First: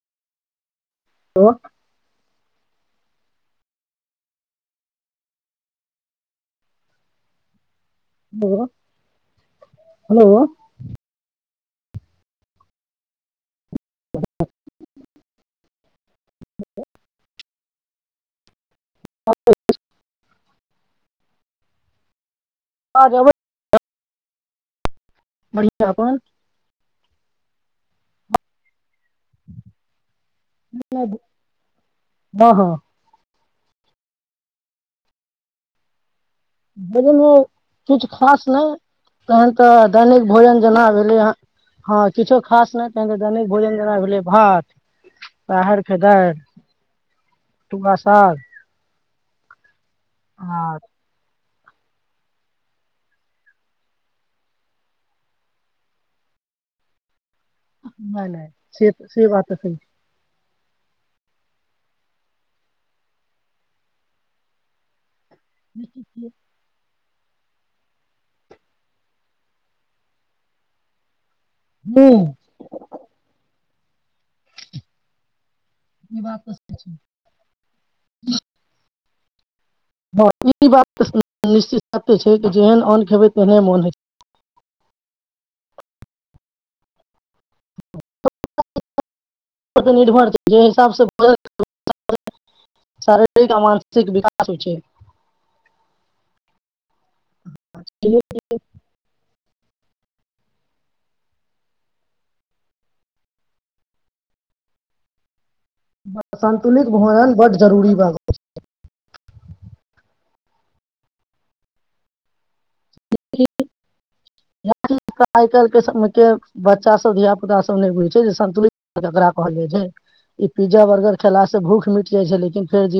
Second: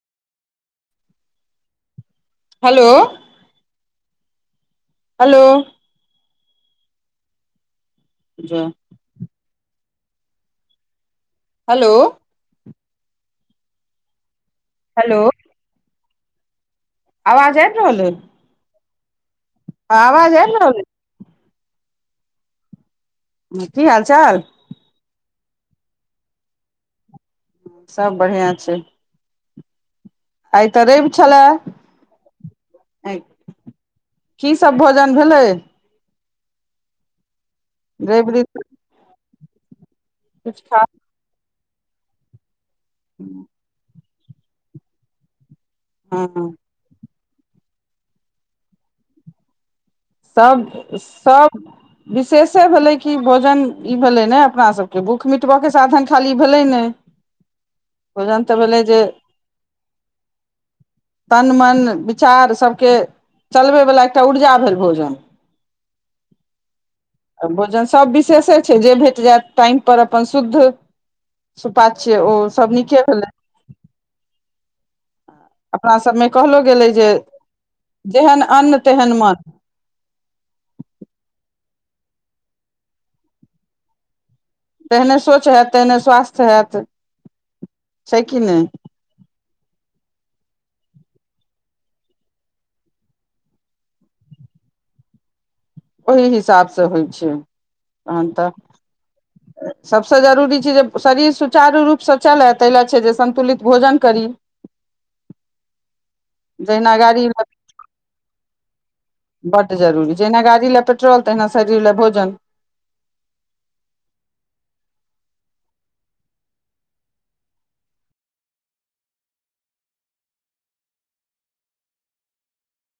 हो hello hello ज hello hello hello hello [inaudible] आवाज आबि रहल हइ [unintelligible] आवाज अएब रहल अई आर की हाल चाल बढिया अपन सब बढ़िआँ छै [inaudible] आइत रएब हँ छले हँ की सब भोजन भेलै भोजन में किछ रवि खास दिन नइ तहन तऽ दैनिक भोजन किछु जेना खास भेलै ह हँ किछो खास ने त तऽ दैनिक भोजन जेना भेलै भात राहर के दार हँ तुंगा साग सब आ सब विशेषे भेलै कि भोजन ई भेलै ने अपना सबके भूख मिटब के साधन खाली भेलै नइ नई से से बात त सही छैय तन मन विचार सभके चलबय वला एकटा ऊर्जा भेलय भोजन। [unintelligible] आ भोजन सभ विशेषे छैय जे भेट जायत टाइम पर अपन शुद्ध सुपाच्य हूं ओ सब नीके भेलै। अपना ई सबमे बात तऽ कहलो सही गेलै छै जे जेहन अन्न तेहन मन हँ ई बात निश्चिताते छैय कि जेहने अन्न खेबै तेहने मोन होेत तेहने सोच हैत तेहने स्वास्थ हैत छैय कि नइ निर्भर छैय जे हिसाबसँ शारीरिक आ मानसिक विकास हो छैय। ओहि हिसाब स होइ छैय तहन तऽ सभसे जरूरी छैय जे शरीर सुचारू रूप से चलय ताहि ल छैय जे संन्तुलित भोजन करी [inaudible] संन्तुलित जहिना गाड़ी भोजन बड्ड जरूरी भ् गेल छैय। बड जरूरी जहिना गाड़ी लए पेट्रोल तहिना शरीर लए भोजन। [inaudible] आई काल् के समय के बच्चा सब धिया पुता सब ने बुझय छैय जे संतुलित केकरा कहल? ईजे ई पिज्जा बर्गर खेलास से भूख मिट जाइ छैय लेकिन फेर